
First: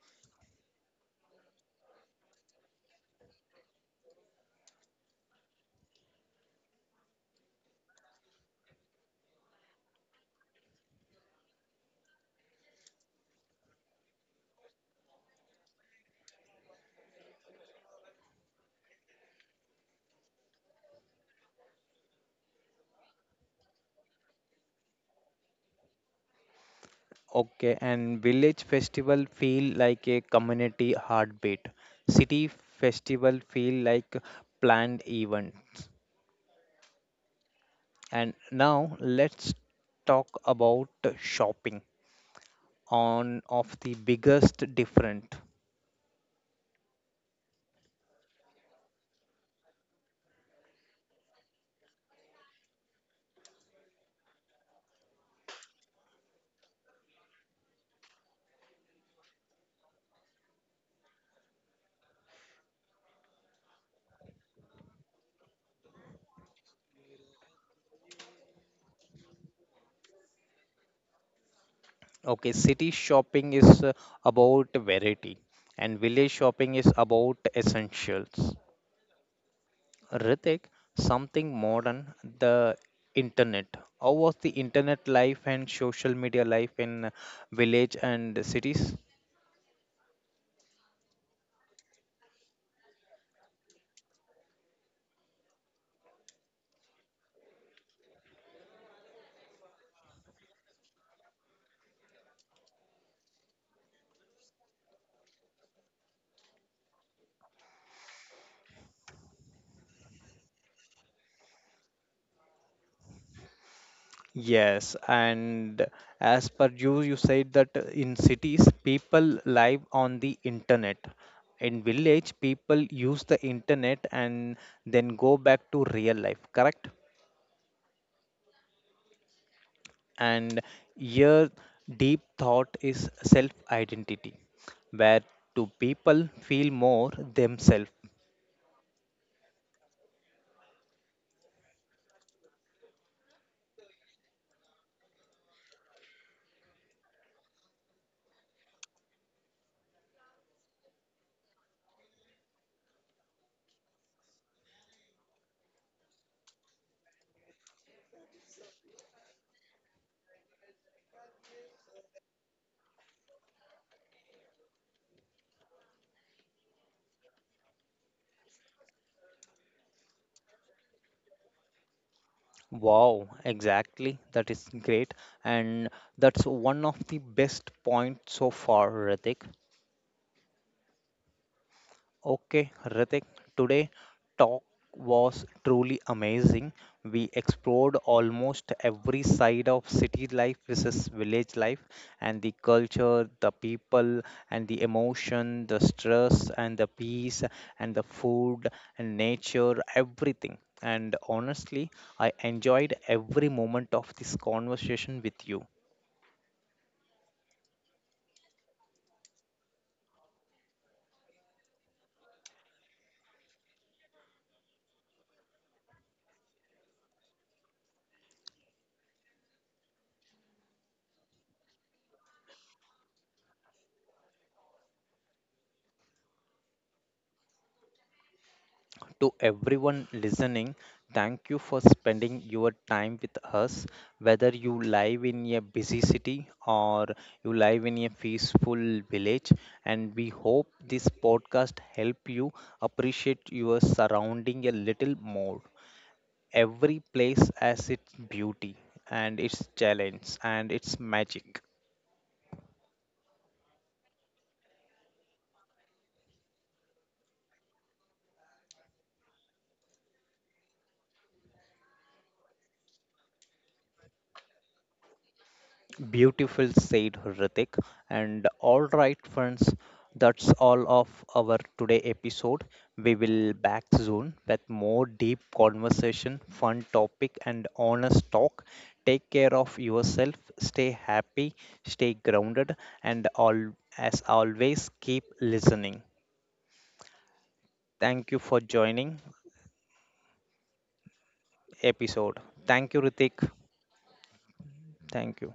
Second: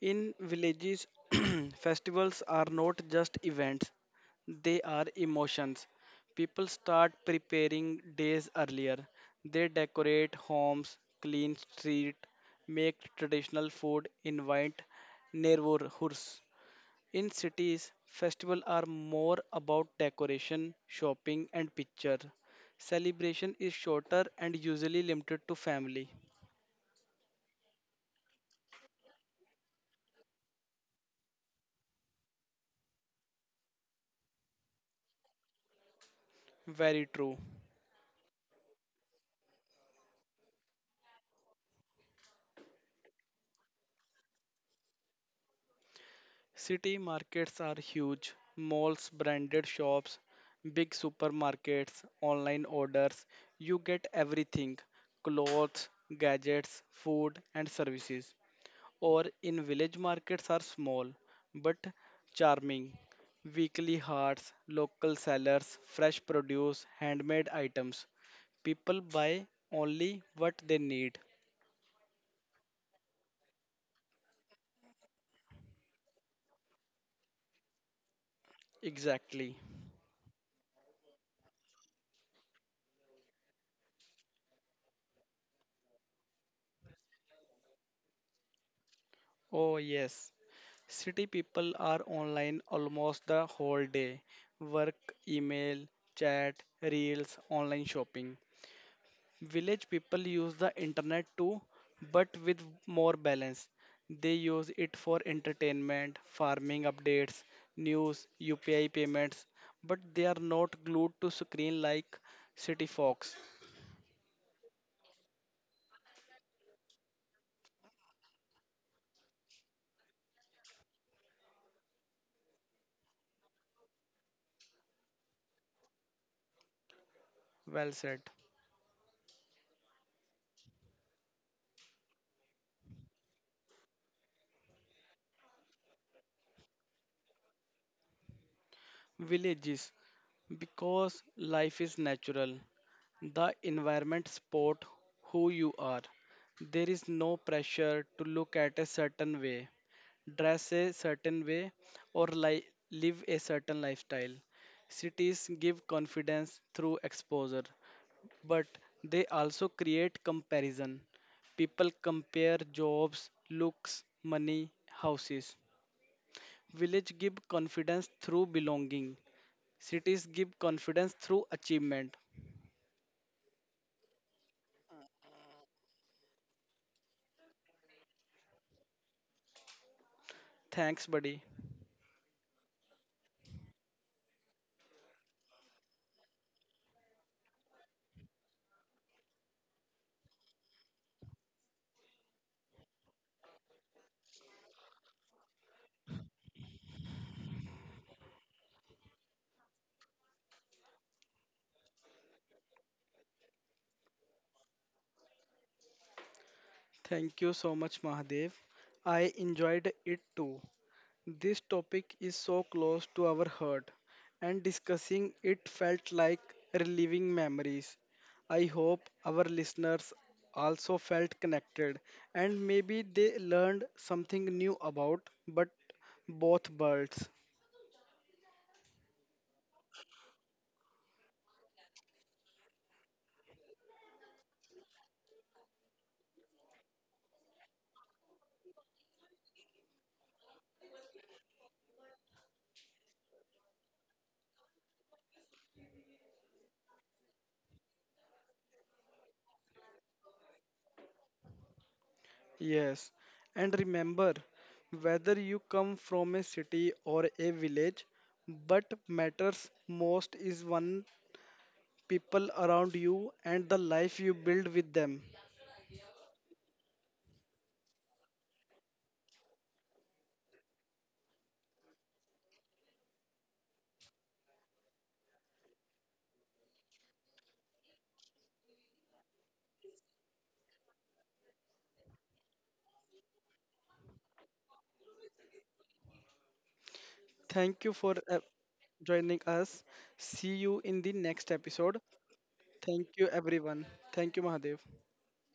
Speaker 2: In villages, (clears throat) festivals are not just events, they are emotions. People start preparing days earlier. They decorate homes, clean street, make traditional food, invite neighborhoods. In cities, festivals are more about decoration, shopping, and picture. Celebration is shorter and usually limited to family.
Speaker 1: Okay, and village festival feel like a community heartbeat. City festival feel like planned event.
Speaker 2: Very true.
Speaker 1: And now let's talk about shopping on of the biggest different.
Speaker 2: City markets are huge. Malls, branded shops, big supermarkets, online orders. You get everything clothes, gadgets, food, and services. Or in village markets are small but charming. Weekly hearts, local sellers, fresh produce, handmade items. People buy only what they need.
Speaker 1: Okay, city shopping is about variety and village shopping is about essentials.
Speaker 2: Exactly.
Speaker 1: Ritik, something modern, the internet. How was the internet life and social media life in village and cities?
Speaker 2: Oh, yes. City people are online almost the whole day. Work, email, chat, reels, online shopping. Village people use the internet too, but with more balance. They use it for entertainment, farming updates, news, UPI payments, but they are not glued to screen like city folks.
Speaker 1: Yes, and as per you, you said that in cities people live on the internet. In village, people use the internet and then go back to real life, correct?
Speaker 2: Well said.
Speaker 1: And here deep thought is self identity. Where do people feel more themselves?
Speaker 2: Villages because life is natural. The environment sport who you are. There is no pressure to look at a certain way, dress a certain way, or live a certain lifestyle. Cities give confidence through exposure, but they also create comparison. People compare jobs, looks, money, houses. Village give confidence through belonging. Cities give confidence through achievement.
Speaker 1: Wow, exactly, that is great, and that's one of the best points so far, Ritik.
Speaker 2: Thanks, buddy.
Speaker 1: Okay, Ritik, today talk was truly amazing. We explored almost every side of city life versus village life and the culture, the people and the emotion, the stress and the peace and the food and nature, everything. And honestly, I enjoyed every moment of this conversation with you.
Speaker 2: Thank you so much, Mahadev. I enjoyed it too. This topic is so close to our heart, and discussing it felt like reliving memories. I hope our listeners also felt connected and maybe they learned something new about but both worlds.
Speaker 1: To everyone listening, thank you for spending your time with us. Whether you live in a busy city or you live in a peaceful village, and we hope this podcast help you appreciate your surrounding a little more. Every place has its beauty and its challenge and its magic.
Speaker 2: Yes, and remember, whether you come from a city or a village, but matters most is one people around you and the life you build with them.
Speaker 1: Beautiful, said Hrithik. And all right, friends, that's all of our today episode. We will back soon with more deep conversation, fun topic, and honest talk. Take care of yourself, stay happy, stay grounded, and all as always, keep listening.
Speaker 2: Thank you for
Speaker 1: Thank you for joining
Speaker 2: joining us. See you in the next episode.
Speaker 1: episode. Thank you,
Speaker 2: Thank you,
Speaker 1: Ritik.
Speaker 2: everyone. Thank you, Mahadev.
Speaker 1: Thank you.